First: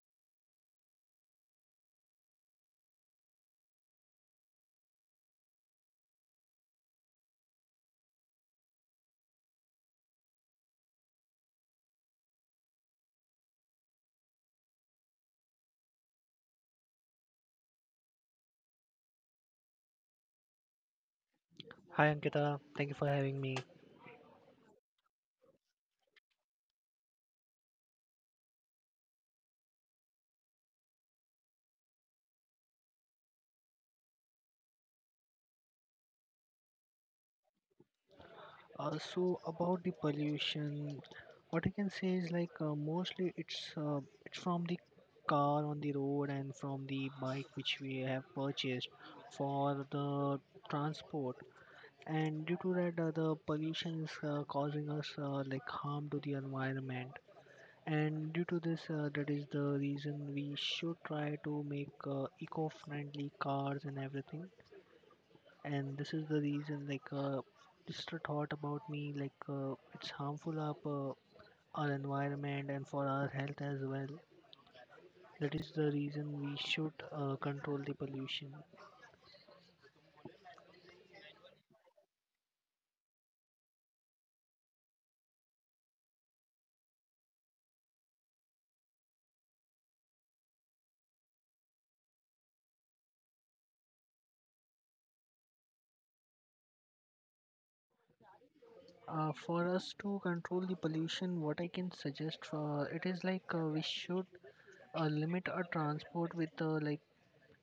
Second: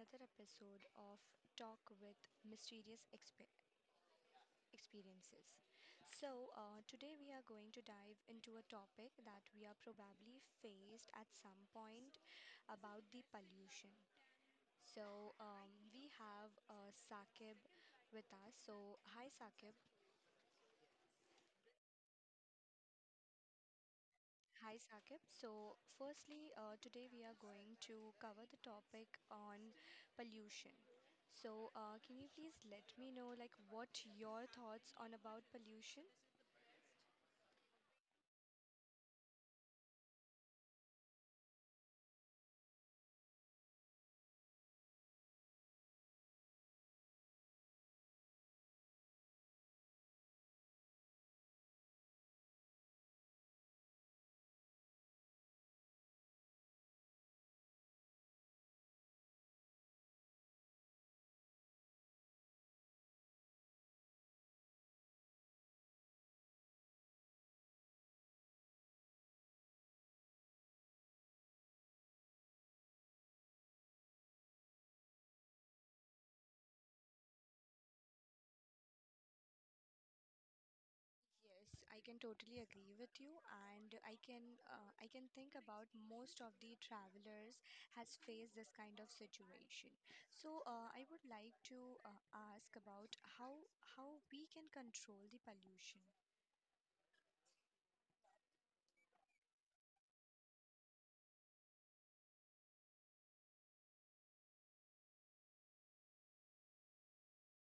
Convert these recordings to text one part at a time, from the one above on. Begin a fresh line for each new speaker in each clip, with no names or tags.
another episode of Talk with Mysterious Expe- Experiences. Today we are going to dive into a topic that we are probably faced at some point about the pollution. We have Saqib with us. So, hi, Saqib.
Hi Ankita, thank you for having me.
Hi Saqib. Today we are going to cover the topic on pollution. Can you please let me know like what your thoughts on about pollution?
So about the pollution, what I can say is mostly it's from the car on the road and from the bike which we have purchased for the transport. And due to that, the pollution is causing us like harm to the environment. And due to this, that is the reason we should try to make eco-friendly cars and everything, and this is the reason just a thought about me it's harmful up our environment and for our health as well. That is the reason we should control the pollution.
Yes, I can totally agree with you, and I can think about most of the travelers has faced this kind of situation. I would like to ask about how we can control the pollution.
For us to control the pollution, what I can suggest for it is like we should limit our transport with like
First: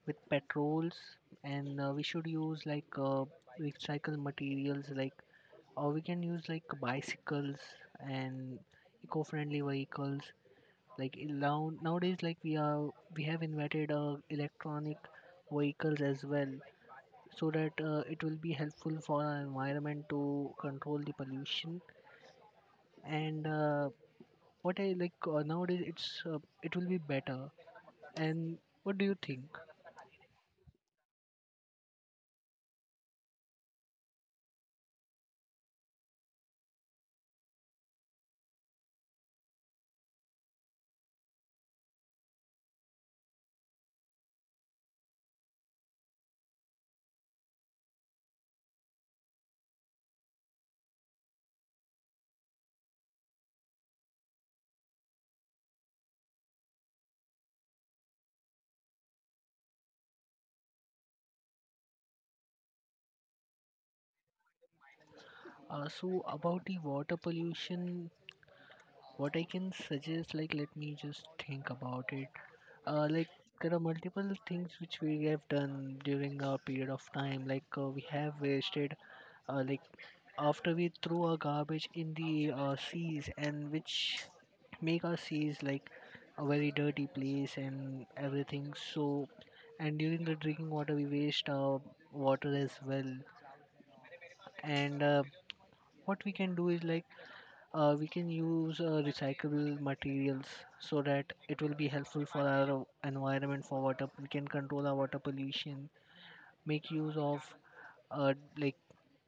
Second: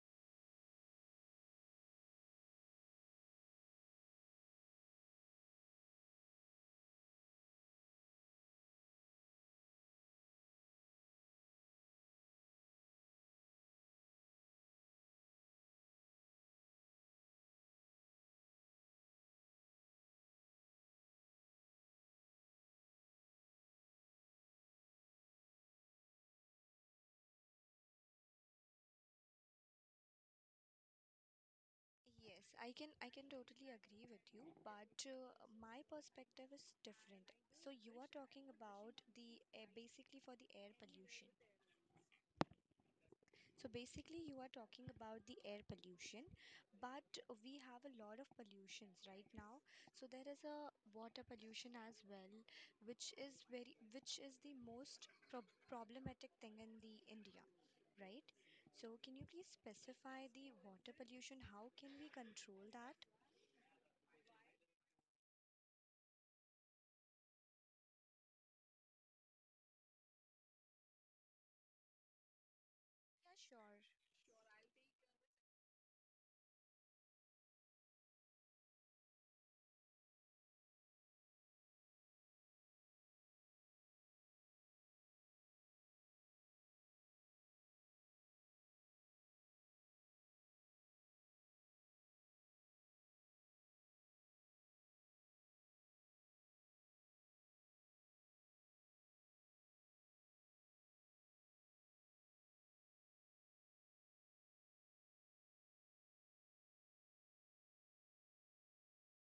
with petrols, and we should use recycled materials, like, or we can use like bicycles and eco-friendly vehicles. Like in now Nowadays, we have invented electronic vehicles as well, so that it will be helpful for our environment to control the pollution. And what I like nowadays it will be better. And what do you think?
Yes, I can totally agree with you, but my perspective is different. So you are talking about the air, basically for the air pollution. So basically you are talking about the air pollution, but we have a lot of pollutions right now. So there is a water pollution as well, which is very which is the most problematic thing in the India, right? So can you please specify the water pollution? How can we control that?
So about the water pollution, what I can suggest, like, let me just think about it. uh, like
Yeah,
there
sure.
are multiple things which we have done during our period of time, we have wasted, uh, like after we throw our garbage in the seas, and which make our seas like a very dirty place and everything. So, and during the drinking water, we waste our water as well. And what we can do is like we can use recyclable materials, so that it will be helpful for our environment. For water, we can control our water pollution. Make use of uh, like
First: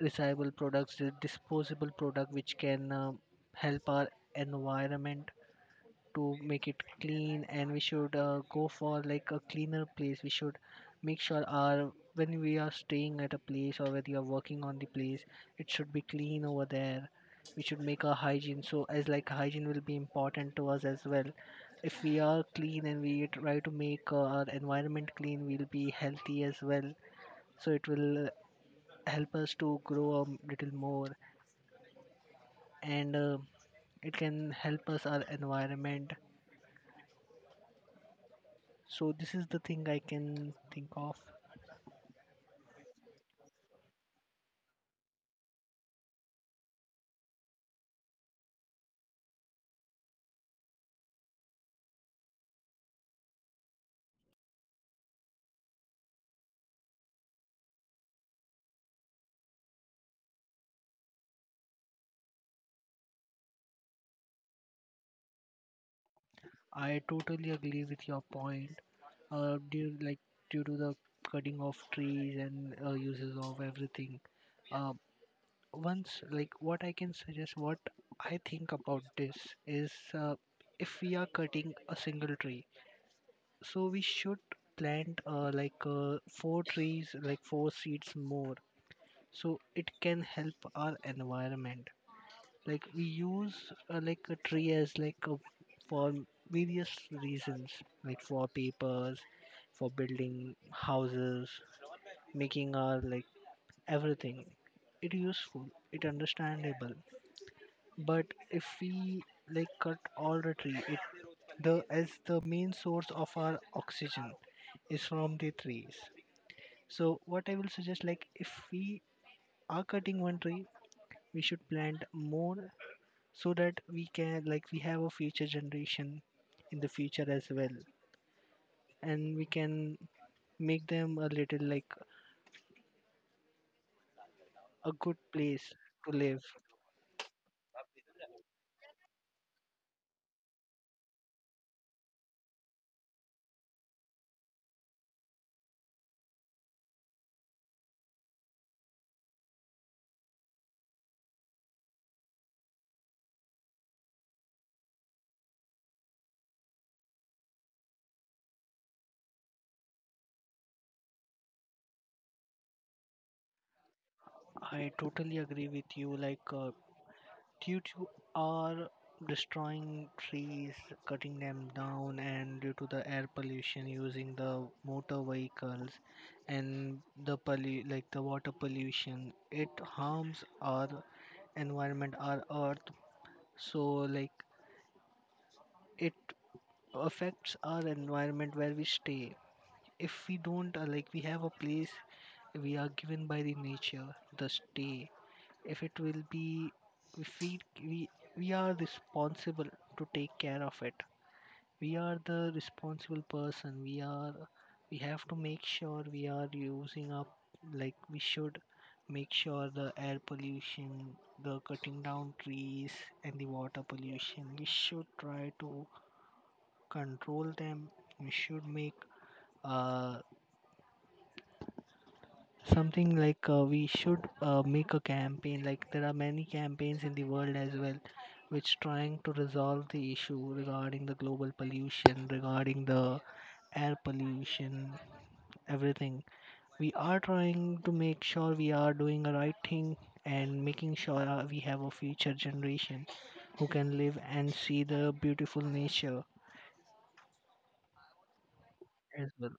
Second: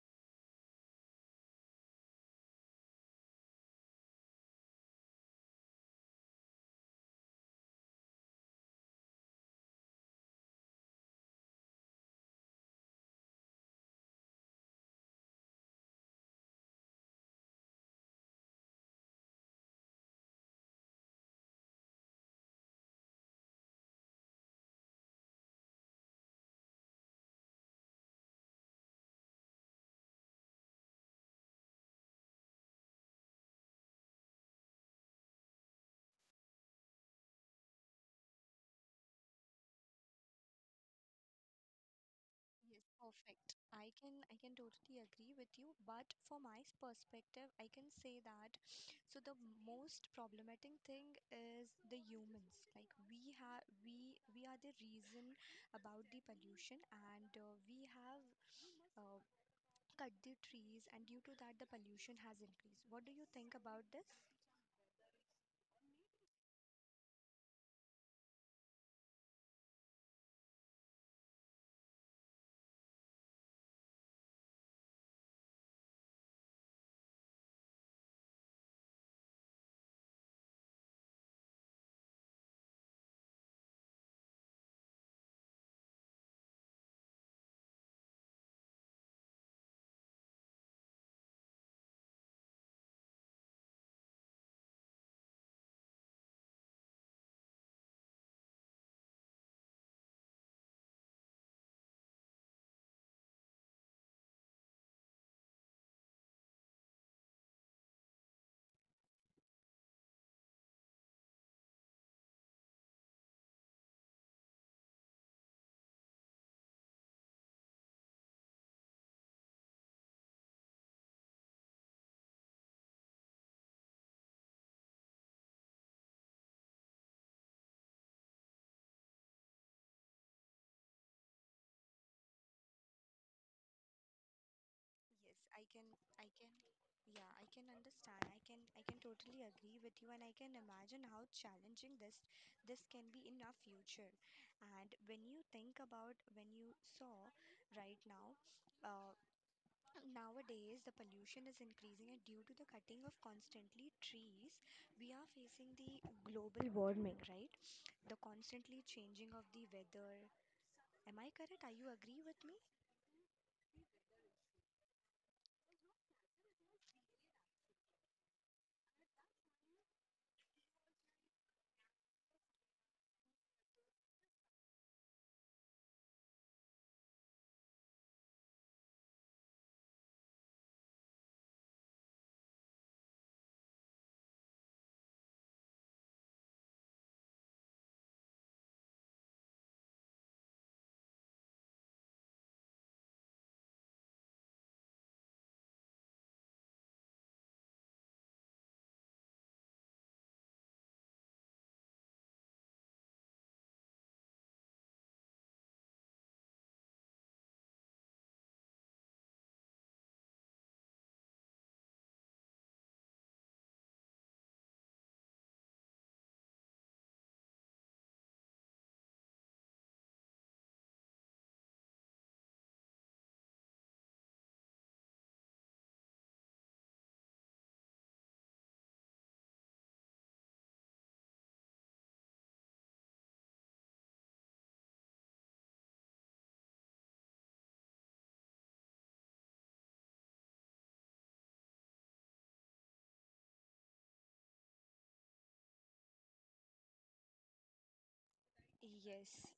recyclable products, the disposable product, which can help our environment to make it clean. And we should go for like a cleaner place. We should make sure our, when we are staying at a place or when you are working on the place, it should be clean over there. We should make our hygiene, so as like hygiene will be important to us as well. If we are clean and we try to make our environment clean, we'll be healthy as well. So it will help us to grow a little more, and it can help us our environment. So this is the thing I can think of.
Yes, perfect. I can totally agree with you, but from my perspective, I can say that so the most problematic thing is the humans. Like we have we are the reason about the pollution, and we have uh, cut the trees, and due to that the pollution has increased. What do you think about this?
I totally agree with your point. Due due to the cutting of trees and uses of everything, uh, once, like, what I can suggest, what I think about this is, if we are cutting a single tree, so we should plant four trees, like four seeds more, so it can help our environment. Like, we use like a tree as like a, for various reasons, like for papers, for building houses, making our like everything. It useful, it understandable, but if we like cut all the tree, it, the, as the main source of our oxygen is from the trees. So what I will suggest, like, if we are cutting one tree, we should plant more, so that we can, like, we have a future generation in the future as well, and we can make them a little like a good
Yes,
place to
I
live.
can, yeah, I can understand. I can totally agree with you, and I can imagine how challenging this can be in our future. And when you think about when you saw right now, uh, nowadays the pollution is increasing, and due to the cutting of constantly trees, we are facing the global warming, right? The constantly changing of the weather. Am I correct? Are you agree with me?
I totally agree with you. Due to our destroying trees, cutting them down, and due to the air pollution, using the motor vehicles, and the like the water pollution, it harms our environment, our earth. So, like, it affects our environment where we stay. If we don't, we have a place we are given by the nature, the stay. If it will be, if we we are responsible to take care of it. We are the responsible person. We are, we have to make sure we are using up, like we should make sure the air pollution, the cutting down trees, and the water pollution. We should try to control them. We should make uh, something like we should make a campaign. Like, there are many campaigns in the world as well, which trying to resolve the issue regarding the global pollution, regarding the air pollution, everything. We are trying to make sure we are doing the right thing, and making sure we have a future generation who can live and see the beautiful nature as
Yes,
well.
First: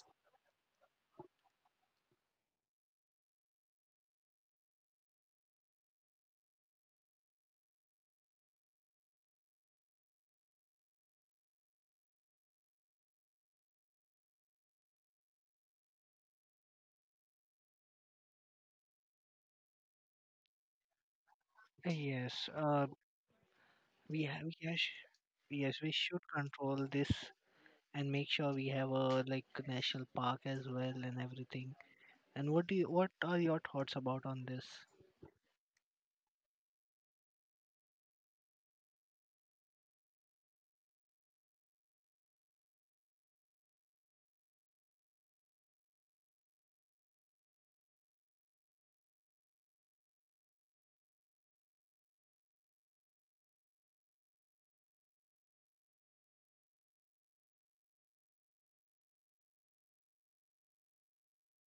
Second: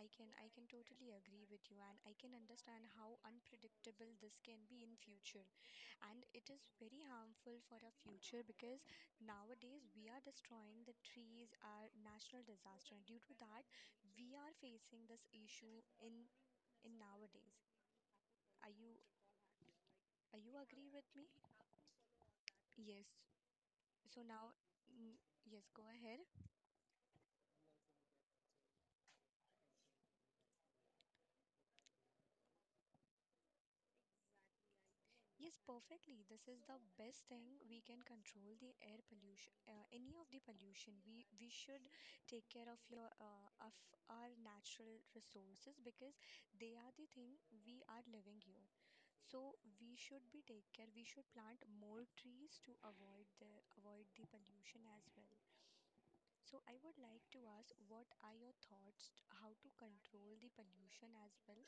I can totally agree with you and I can understand how unpredictable this can be in future and it is very harmful for our future because nowadays we are destroying the trees our national disaster due to that we are facing this issue in nowadays. Are you are you agree with me?
Yes,
Yes. so
we have,
now
yes.
mm, yes,
Yes,
go
we
ahead.
should control this and make sure we have a like national park as well and everything. And what do you, what are your thoughts about on this?
Yes, perfectly. This is the best thing we can control the air pollution, any of the pollution. We should take care of your of our natural resources because they are the thing we are living here. So we should be take care. We should plant more trees to avoid the pollution as well. So I would like to ask, what are your thoughts how to control the pollution as well?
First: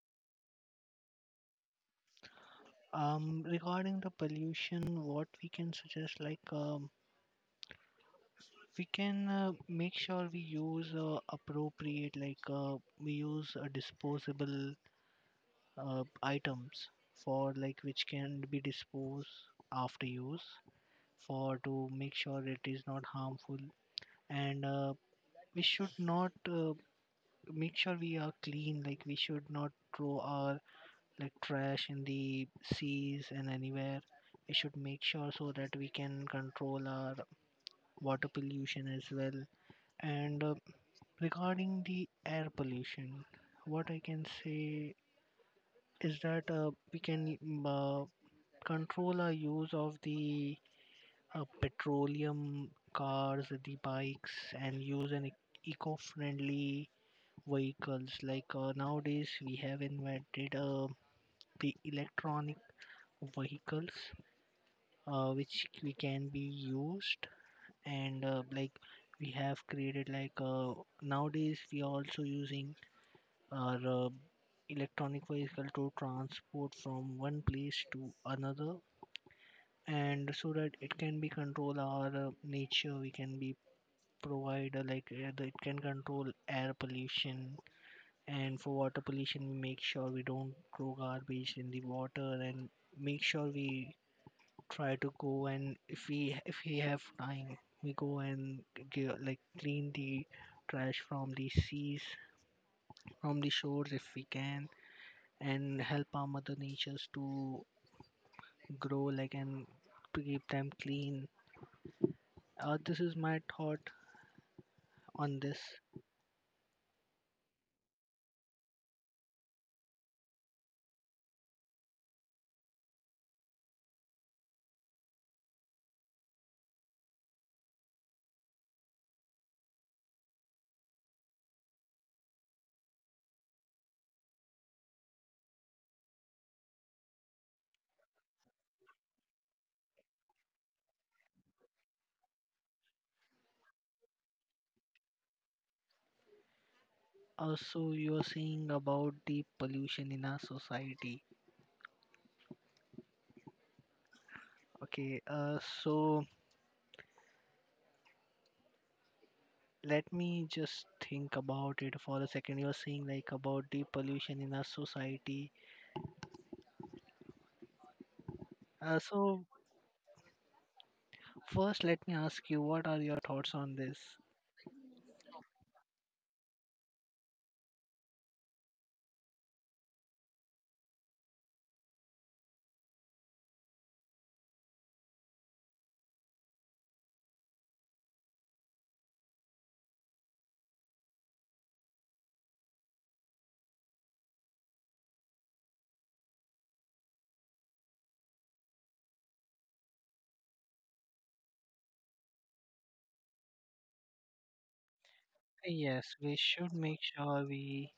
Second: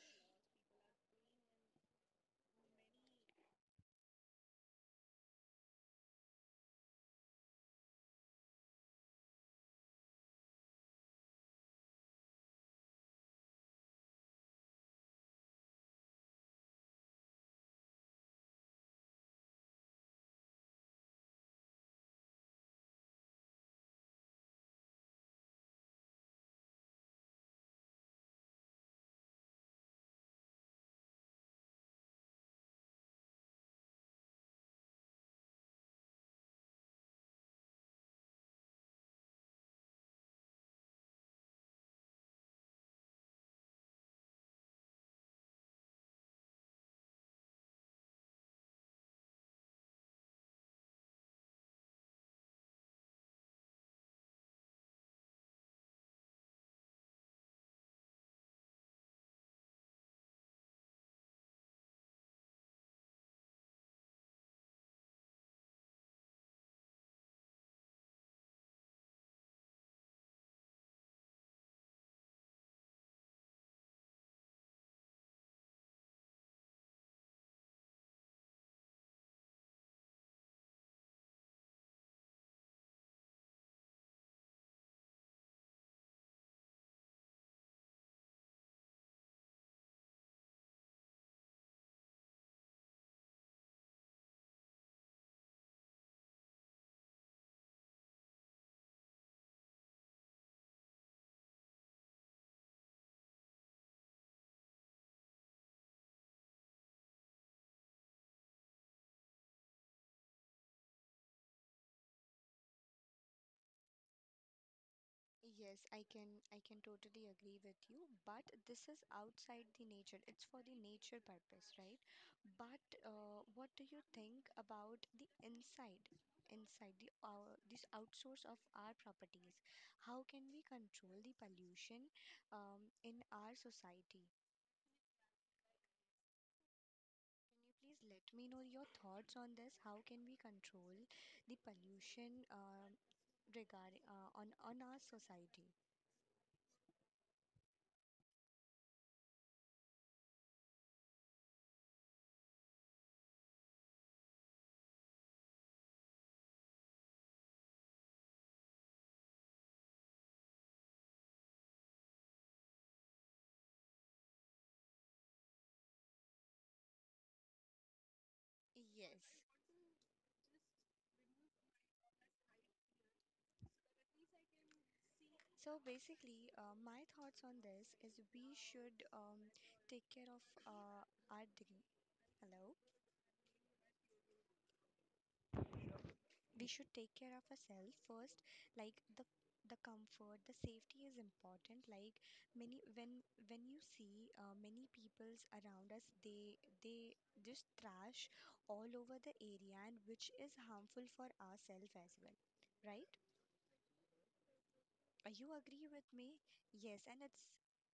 Regarding the pollution, what we can suggest, like, we can make sure we use appropriate, we use disposable items for, like, which can be disposed after use, for to make sure it is not harmful. And we should not, make sure we are clean, like we should not throw our like trash in the seas and anywhere. We should make sure, so that we can control our water pollution as well. And regarding the air pollution, what I can say is that we can control our use of the petroleum cars, the bikes, and use an eco-friendly vehicles. Nowadays, we have invented the electronic vehicles, which we can be used. And like we have created nowadays, we are also using our electronic vehicle to transport from one place to another, and so that it can be control our nature. We can be provide it can control air pollution. And for water pollution, we make sure we don't throw garbage in the water, and make sure we try to go, and if we have time, we go and like clean the trash from the seas, from the shores if we can, and help our mother natures to grow, like, and to keep them clean. This is my thought on this.
Yes, I can totally agree with you, but this is outside the nature. It's for the nature purpose, right? But what do you think about the inside the this outsource of our properties? How can we control the pollution in our society? Can you please let me know your thoughts on this? How can we control the pollution regarding on our society?
Also, you are saying about the pollution in our society. Okay, so let me just think about it for a second. You're saying like about the pollution in our society.
Yes.
So first, let me ask you, what are your thoughts on this?
So basically, my thoughts on this is we should take care of our dignity. Hello, we should take care of ourselves first. Like the comfort, the safety is important. Like many when you see many peoples around us, they just trash all over the area, and which is harmful for ourselves as well, right? You agree with
Yes, we
me?
should make
Yes, and it's
sure we.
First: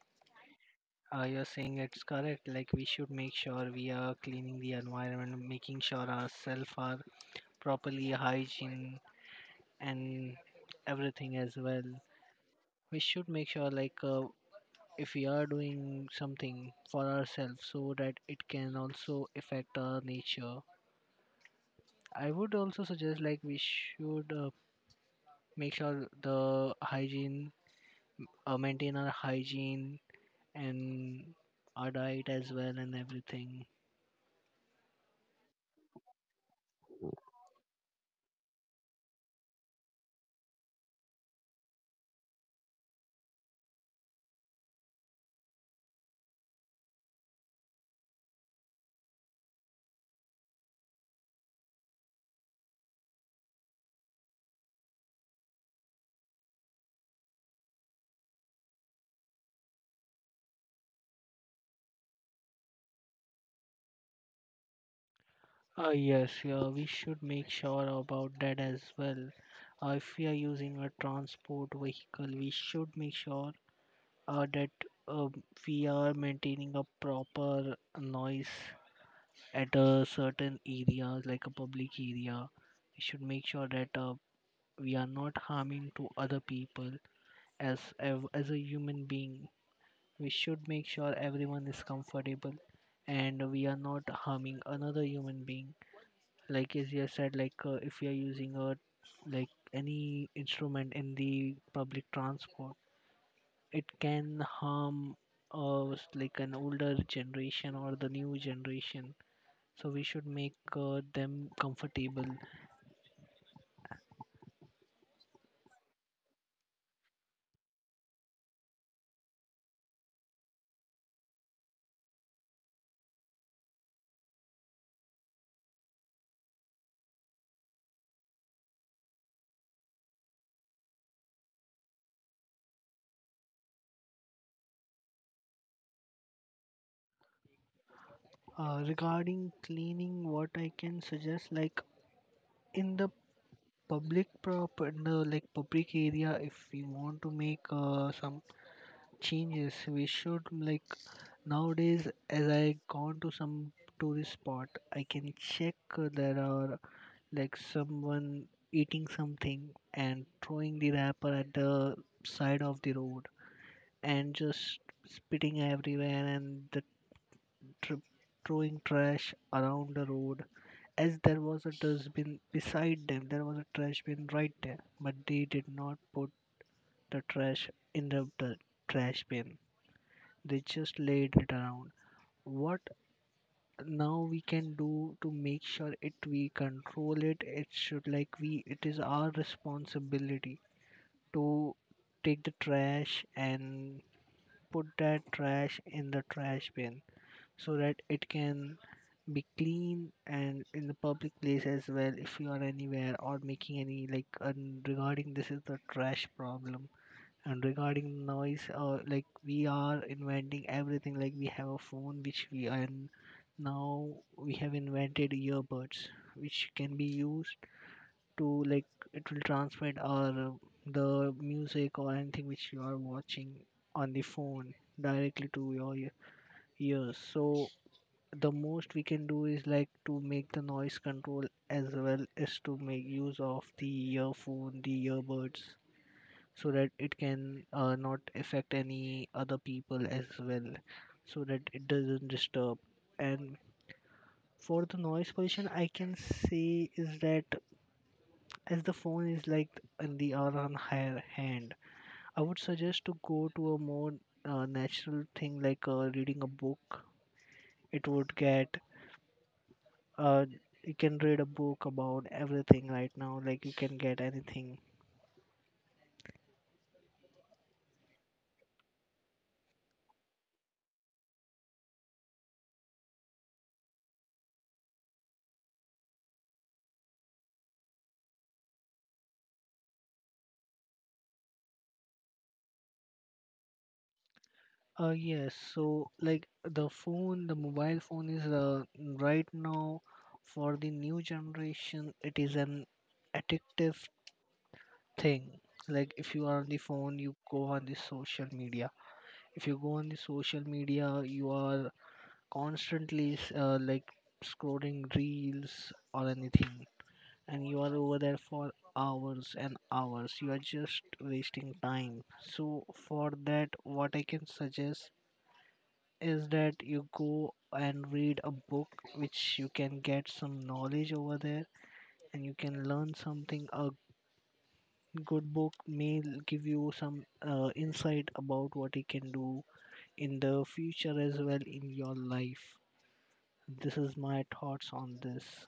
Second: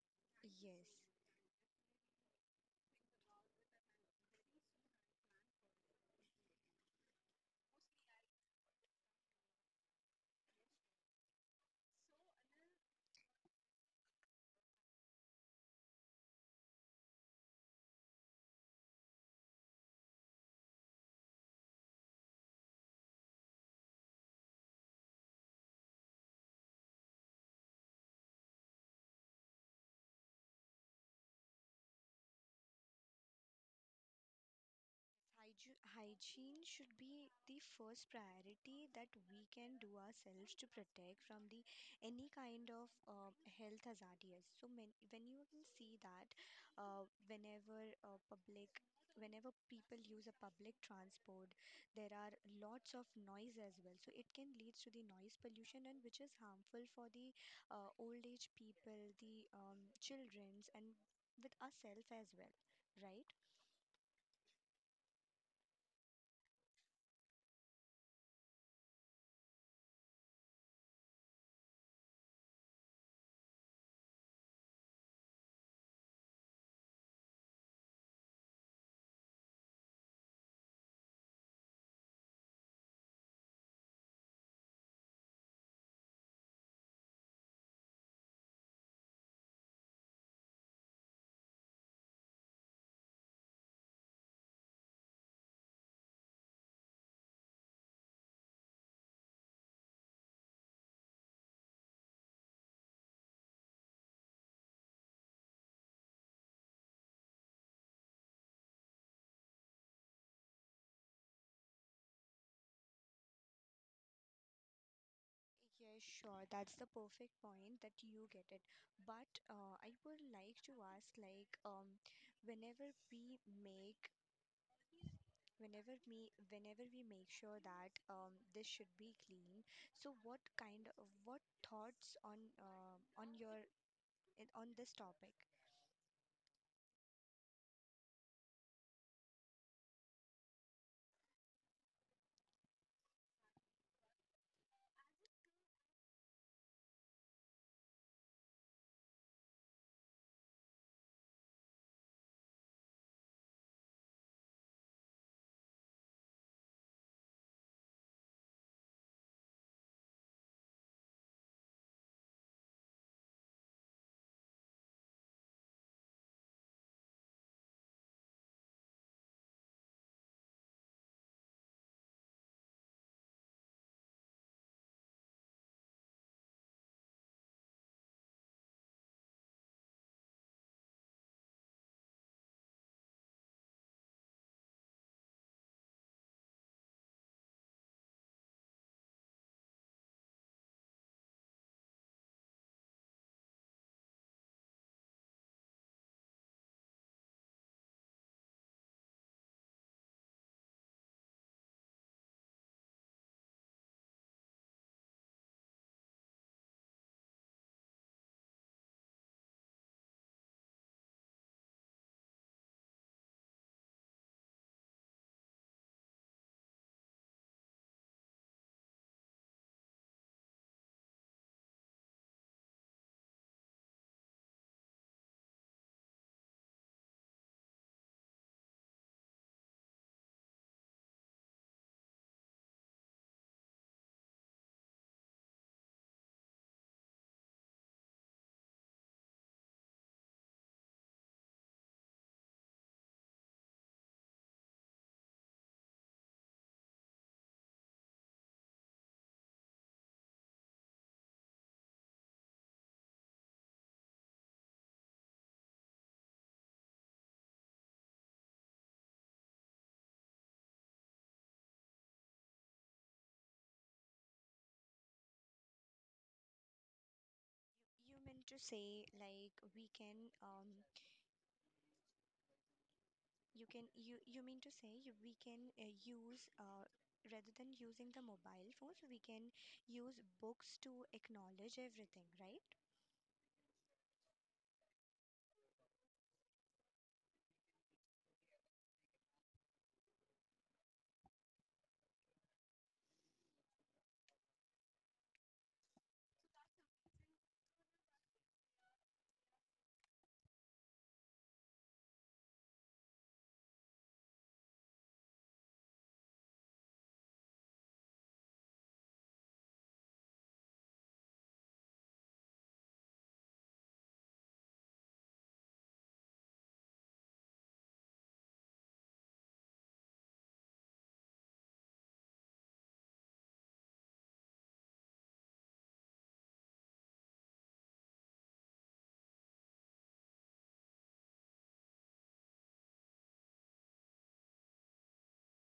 yes.
You're saying it's correct. Like, we should make sure we are cleaning the environment, making sure ourselves are properly hygiene and everything as well. We should make sure if we are doing something for ourselves, so that it can also affect our nature. I would also suggest like we should make sure the hygiene, maintain our hygiene and our diet as well and everything.
Hygiene, hygiene should be the first priority that we can do ourselves to protect from the any kind of health hazardous. So when you can see that uh, whenever uh, public whenever people use a public transport there are lots of noise as well so it can leads to the noise pollution and which is harmful for the old age people the childrens and with ourselves as well, right?
Yes, yeah, we should make sure about that as well. If we are using a transport vehicle, we should make sure that uh, we are maintaining a proper noise at a certain area, like a public area. We should make sure that we are not harming to other people. As a human being, we should make sure everyone is comfortable and we are not harming another human being. Like, as you have said, if we are using a like any instrument in the public transport, it can harm uh, like an older generation or the new generation. So we should make them comfortable.
Yeah, sure. That's the perfect point that you get it. But I would like to ask, like, whenever we make, whenever we make sure that this should be clean. So, what thoughts on on this topic?
Regarding cleaning, what I can suggest, like, in the public proper, in the like public area, if we want to make some changes, we should, like, nowadays, as I gone to some tourist spot, I can check, there are like someone eating something and throwing the wrapper at the side of the road, and just spitting everywhere, and the tr- throwing trash around the road. As there was a dustbin beside them, there was a trash bin right there, but they did not put the trash in the trash bin. They just laid it around. What now we can do to make sure it we control it? It should like we it is our responsibility to take the trash and put that trash in the trash bin so that it can be clean and in the public place as well if you are anywhere or making any like. And regarding this is the trash problem, and regarding noise, like we are inventing everything, like we have a phone which we and now we have invented earbuds which can be used to like it will transmit our the music or anything which you are watching on the phone directly to your ears. So the most we can do is like to make the noise control as well as to make use of the earphone, the earbuds, so that it can not affect any other people as well, so that it doesn't disturb. And for the noise pollution, I can say is that as the phone is like in the are on higher hand, I would suggest to go to a more natural thing like reading a book. It would get uh you can read a book about everything right now, like you can get anything.
You meant to say, like, you mean to say we can use rather than using the mobile phones, we can use books to acknowledge everything, right?
Yes, so like the phone, the mobile phone is right now for the new generation it is an addictive thing. Like if you are on the phone you go on the social media, if you go on the social media you are constantly like scrolling reels or anything, and you are over there for hours and hours. You are just wasting time. So, for that, what I can suggest is that you go and read a book which you can get some knowledge over there and you can learn something. A good book may give you some insight about what you can do in the future as well in your life. This is my thoughts on this.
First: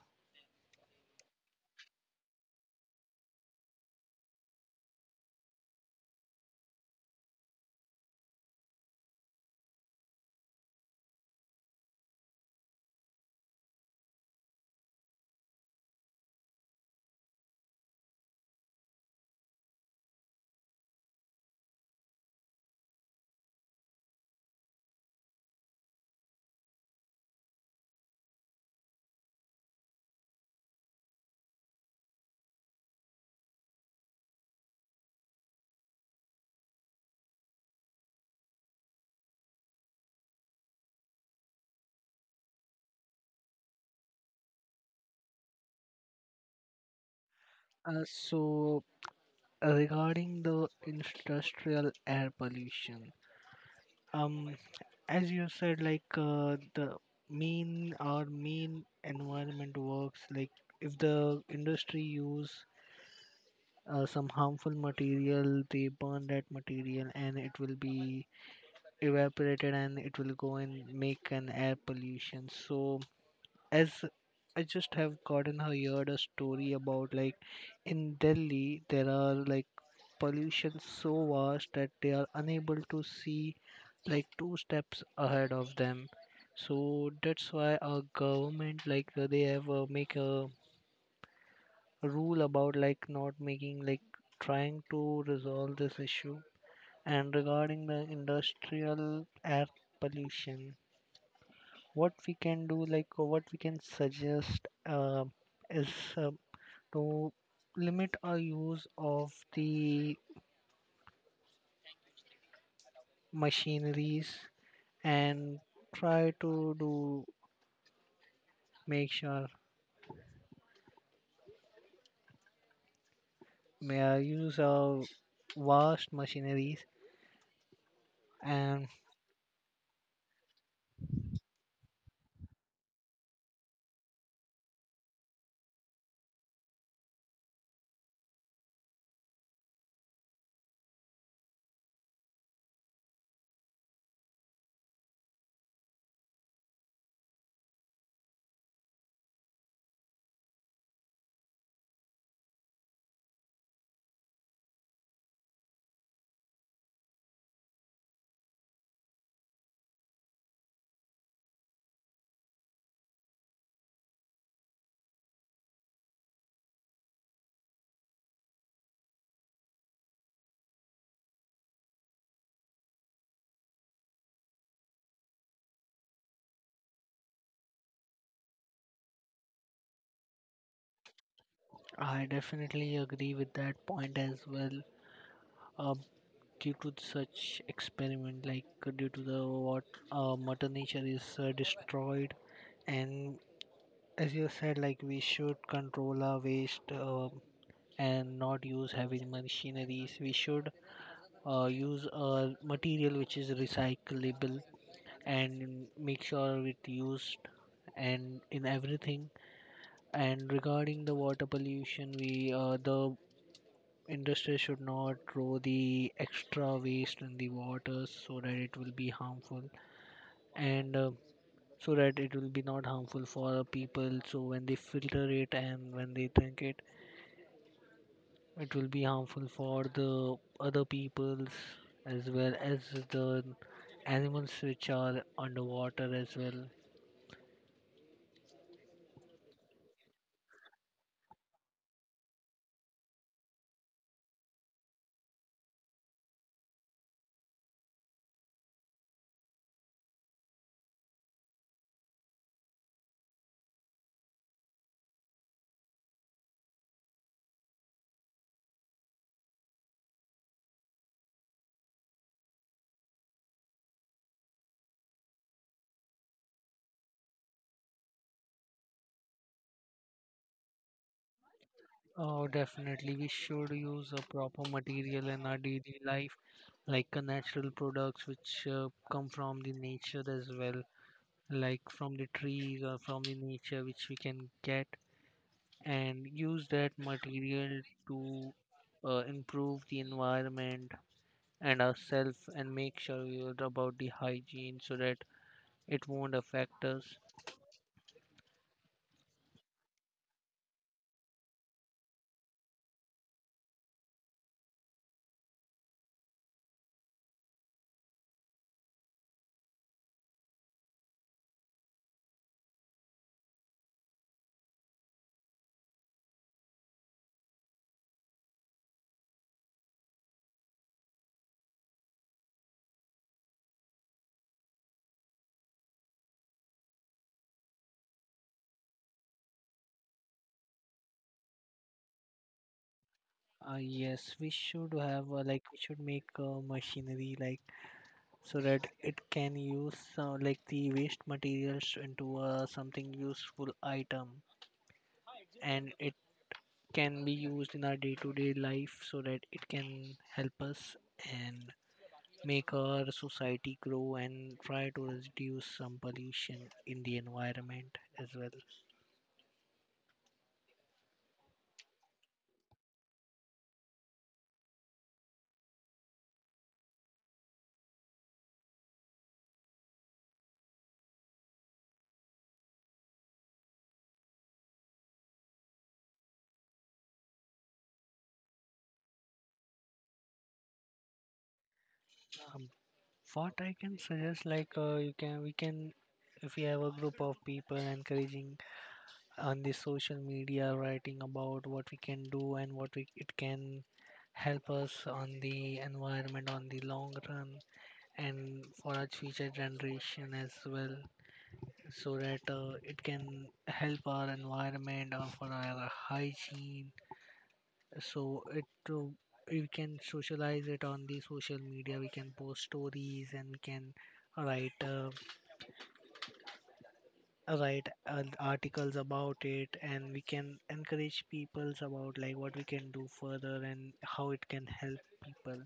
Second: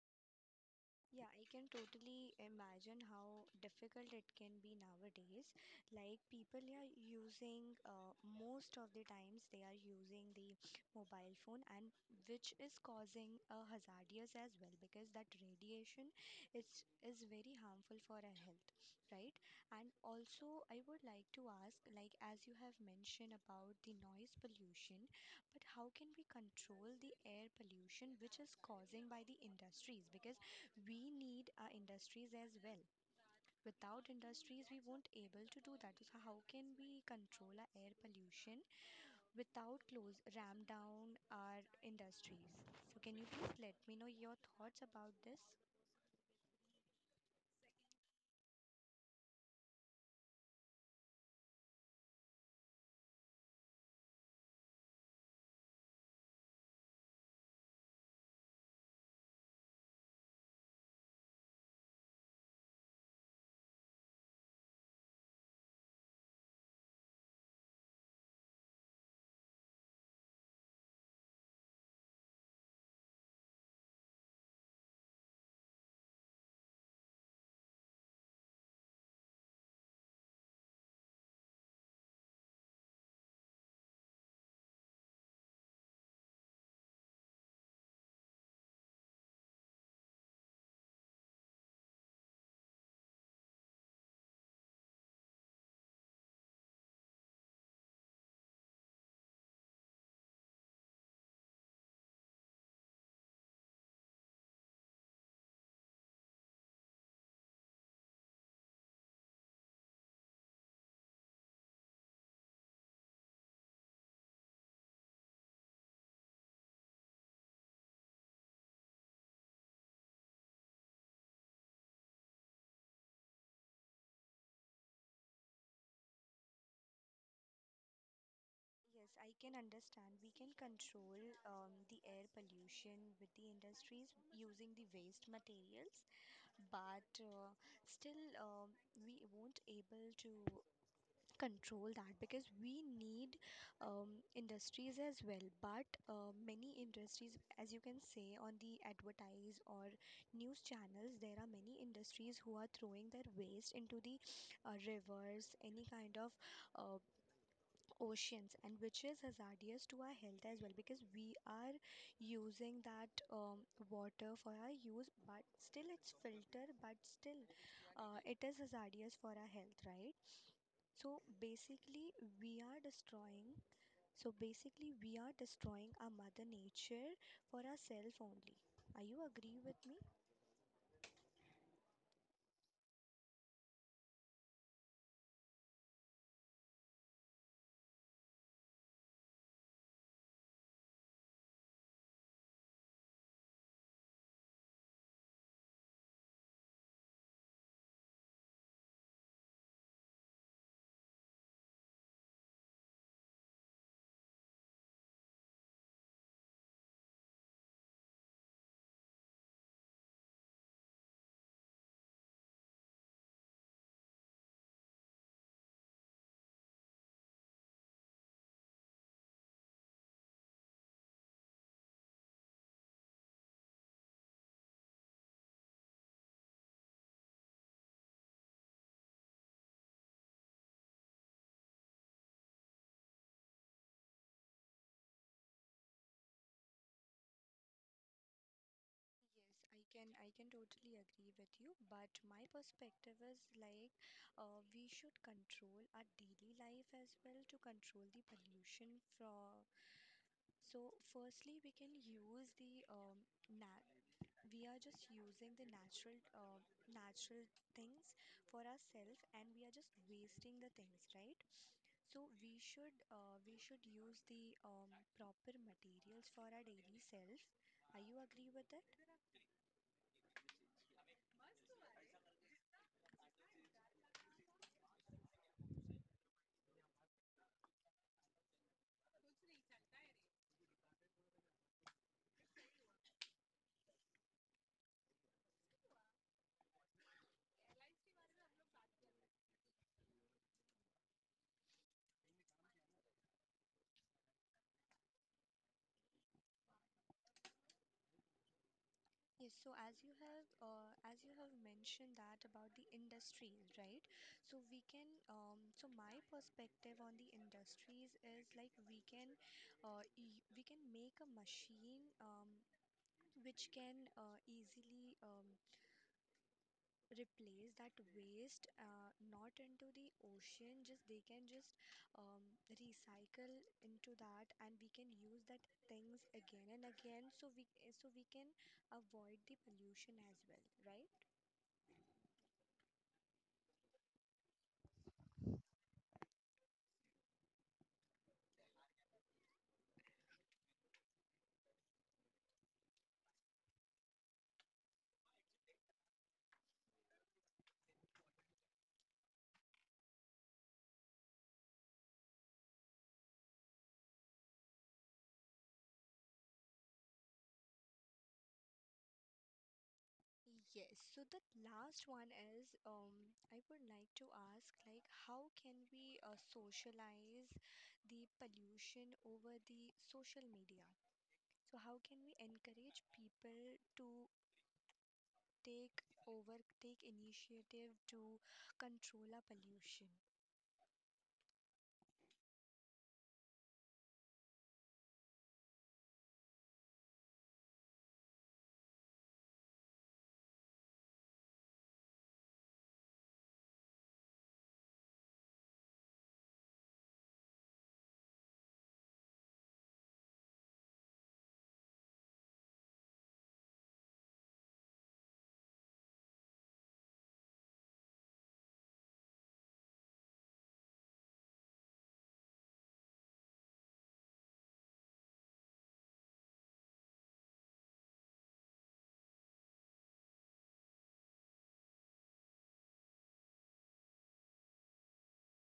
Yeah, I can totally imagine how difficult it can be nowadays. Like people are using most of the times they are using the mobile phone and which is causing a hazardous as well because that radiation is is very harmful for our health, right? And also I would like to ask like as you have mentioned about the noise pollution, but how can we control the air pollution which is causing by the industries because we need our industries as well. Without industries, we won't able to do that. So how can we control our air pollution without close ram down our industries? So can you please let me know your thoughts about this?
So regarding the industrial air pollution, um as you said, like the main our main environment works like if the industry use some harmful material they burn that material and it will be evaporated and it will go and make an air pollution. So as I just have gotten heard a story about like in Delhi there are like pollution so vast that they are unable to see like two steps ahead of them. So that's why our government like they have make a rule about like not making like trying to resolve this issue. And regarding the industrial air pollution, what we can do, like what we can suggest, is uh, to limit our use of the machineries and try to do make sure may I use of vast machineries and
Yes, I can understand. We can control the air pollution with the industries using the waste materials, but still we won't able to control that because we need industries as well but many industries as you can say on the advertise or news channels there are many industries who are throwing their waste into the rivers any kind of uh, oceans and which is hazardous to our health as well because we are using that water for our use but still it's filtered but still it is hazardous for our health, right? so basically, we are destroying. So basically, we are destroying our mother nature for ourselves only. Are you agree with me?
I definitely agree with that point as well. Uh, Due to such experiment, like due to the what Mother Nature is destroyed, and as you said, like we should control our waste and not use heavy machineries. We should use a material which is recyclable and make sure it used and in everything. And regarding the water pollution, we the industry should not throw the extra waste in the water so that it will be harmful and so that it will be not harmful for people. So when they filter it and when they drink it, it will be harmful for the other peoples as well as the animals which are underwater as well.
Yes, I can totally agree with you, but my perspective is like we should control our daily life as well to control the pollution from so firstly we can use the na we are just using the natural things for ourselves and we are just wasting the things, right? So we should use the proper materials for our daily self. Are you agree with that?
Oh, definitely. We should use a proper material in our daily life, like natural products which come from the nature as well, like from the trees or from the nature which we can get, and use that material to improve the environment and ourselves, and make sure we are about the hygiene so that it won't affect us.
Yes, so as you have mentioned that about the industries, right? So we can so my perspective on the industries is like we can we can make a machine which can easily replace that waste not into the ocean just they can just recycle into that and we can use that things again and again so we can avoid the pollution as well, right?
Yes, we should have like we should make machinery like so that it can use some, like the waste materials into something useful item and it can be used in our day-to-day life so that it can help us and make our society grow and try to reduce some pollution in the environment as well.
Yes, so the last one is I would like to ask like how can we socialize the pollution over the social media? So how can we encourage people to take initiative to control our pollution?
um, what I can suggest, like you can we can if we have a group of people encouraging on the social media writing about what we can do and what we, it can help us on the environment on the long run and for our future generation as well, so that it can help our environment or for our hygiene. So it uh, we can socialize it on the social media, we can post stories and we can write articles about it and we can encourage peoples about like what we can do further and how it can help people.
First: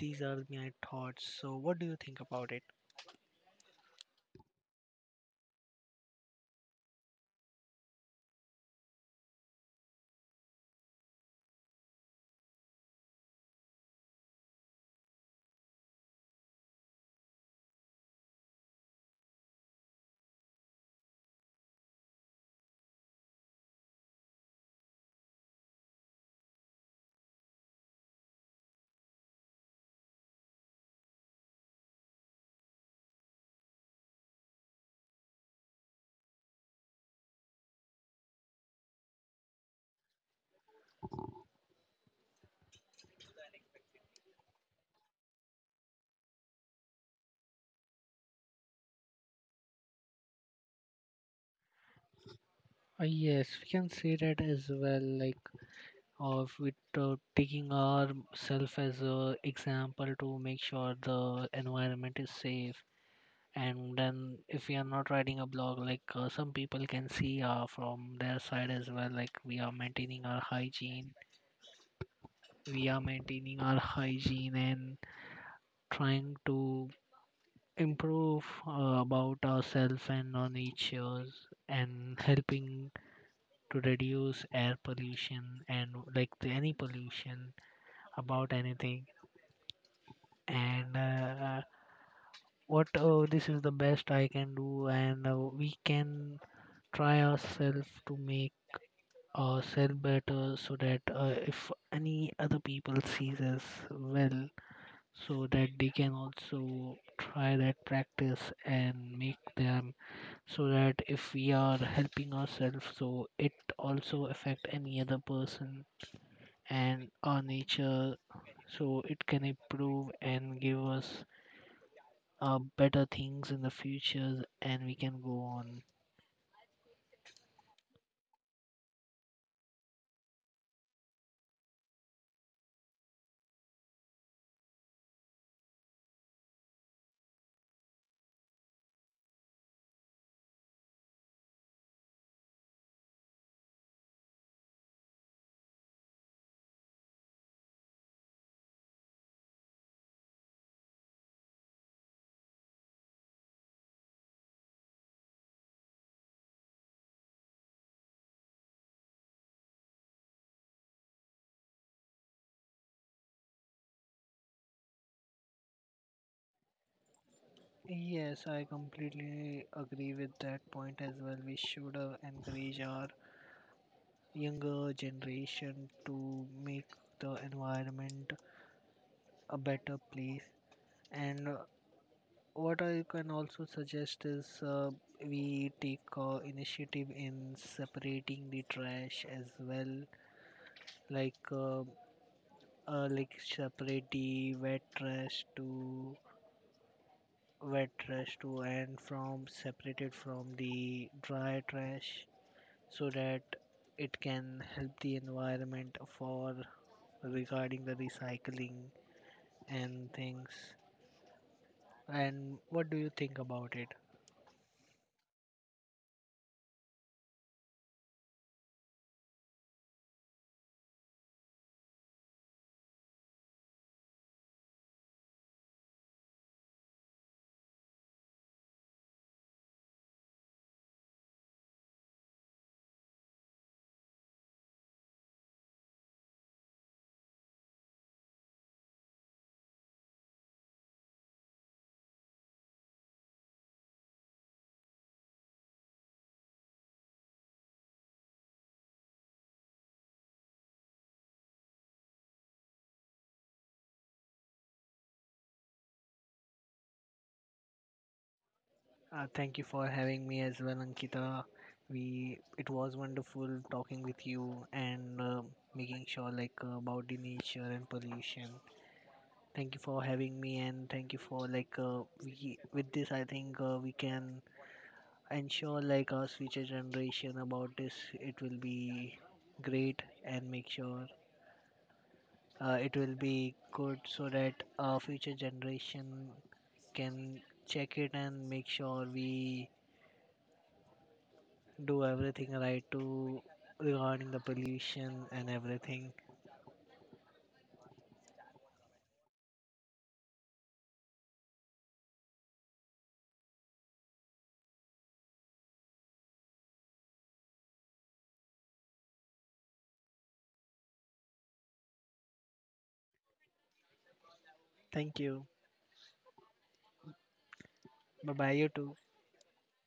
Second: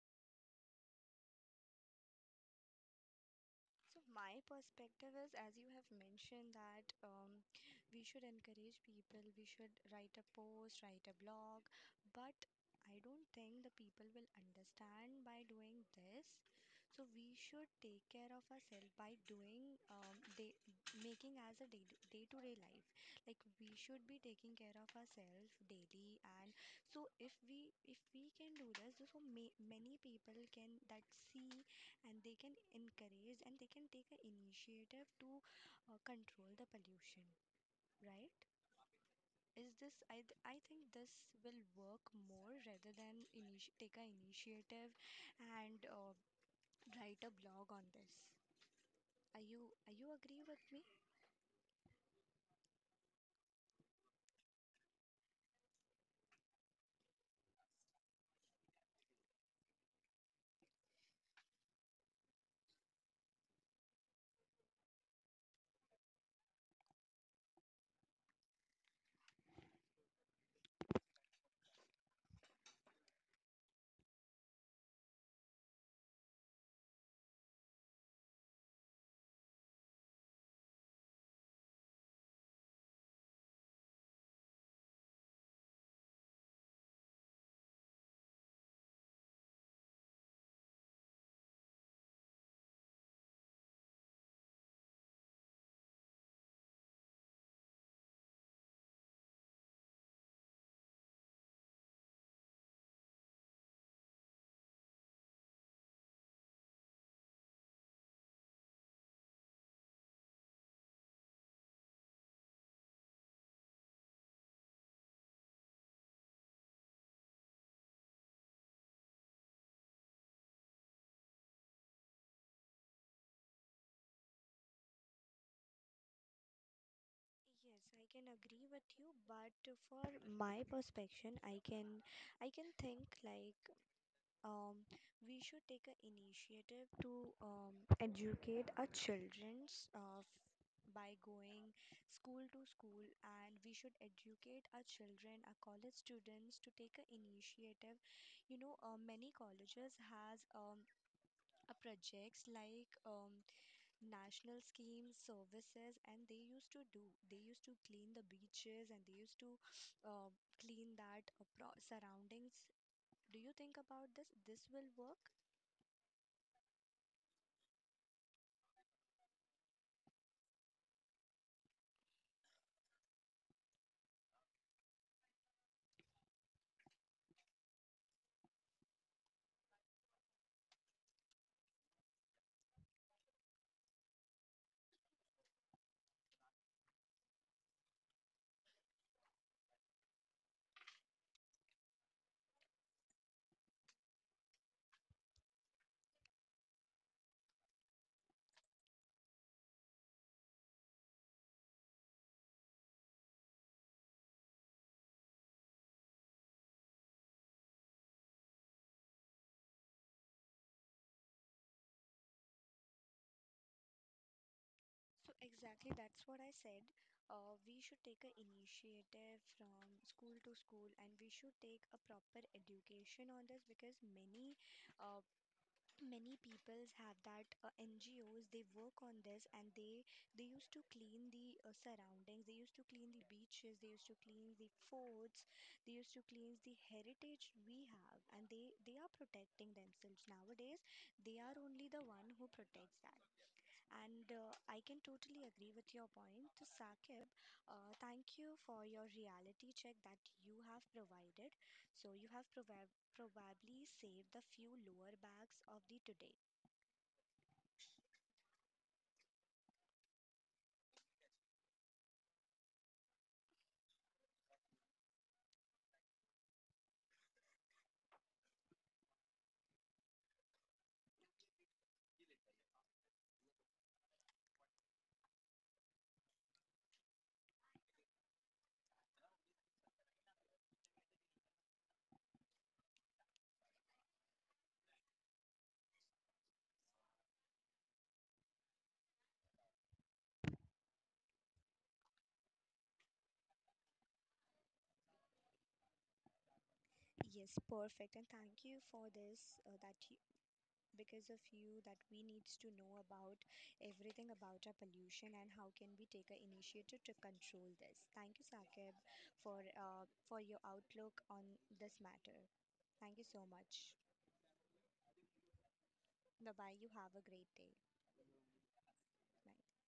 These are my thoughts, so what do you think about it?
So my perspective is, as you have mentioned, that we should encourage people. We should write a post, write a blog, but I don't think the people will understand by doing this. So we should take care of ourselves by doing making as a day to day life. Like we should be taking care of ourselves daily, and so if we can do this, so ma many people can that see and they can encourage and they can take an initiative to control the pollution, right? Is this I think this will work more rather than take an initiative and write a blog on this. Are you agree with me?
Yes, we can say that as well, like of with taking ourself as a example to make sure the environment is safe. And then if we are not writing a blog, like some people can see from their side as well, like we are maintaining our hygiene we are maintaining our hygiene and trying to improve about ourselves and our natures, and helping to reduce air pollution and like the, any pollution about anything. And what oh this is the best I can do, and we can try ourselves to make ourselves better so that if any other people sees us well, so that they can also try that practice and make them, so that if we are helping ourselves so it also affect any other person and our nature, so it can improve and give us better things in the future and we can go on.
Yes, I can agree with you, but for my perspection, I can think like um, we should take an initiative to educate our childrens by going school to school and we should educate our children our college students to take a initiative, you know many colleges has a projects like national schemes services and they used to clean the beaches and they used to uh, clean surroundings. Do you think about this this will work?
Yes, I completely agree with that point as well. We should encourage our younger generation to make the environment a better place. And what I can also suggest is, we take initiative in separating the trash as well, like uh, like separate the wet trash to and from separated from the dry trash, so that it can help the environment for regarding the recycling and things. And what do you think about it?
So exactly that's what I said. We should take an initiative from school to school and we should take a proper education on this because many uh, many peoples have that ngos they work on this and they used to clean the surroundings, they used to clean the beaches, they used to clean the forts, they used to clean the heritage we have and they are protecting themselves nowadays, they are only the one who protects that. And I can totally agree with your point to Saqib. Thank you for your reality check that you have provided, so you have provided probably save the few lower bags of the today.
Thank you for having me as well, Ankita. We it was wonderful talking with you and making sure like about the nature and pollution. Thank you for having me and thank you for like we with this I think we can ensure like our future generation about this. It will be great and make sure it will be good so that our future generation can check it and make sure we do everything right to regarding the pollution and everything.
Yes, perfect. And thank you for this. That you, because of you, that we needs to know about everything about our pollution and how can we take an initiative to control this. Thank you, Sakib, for your outlook on this matter. Thank you so much.
Thank you.
Bye bye. You have a great day.
Bye bye, you too.
Bye.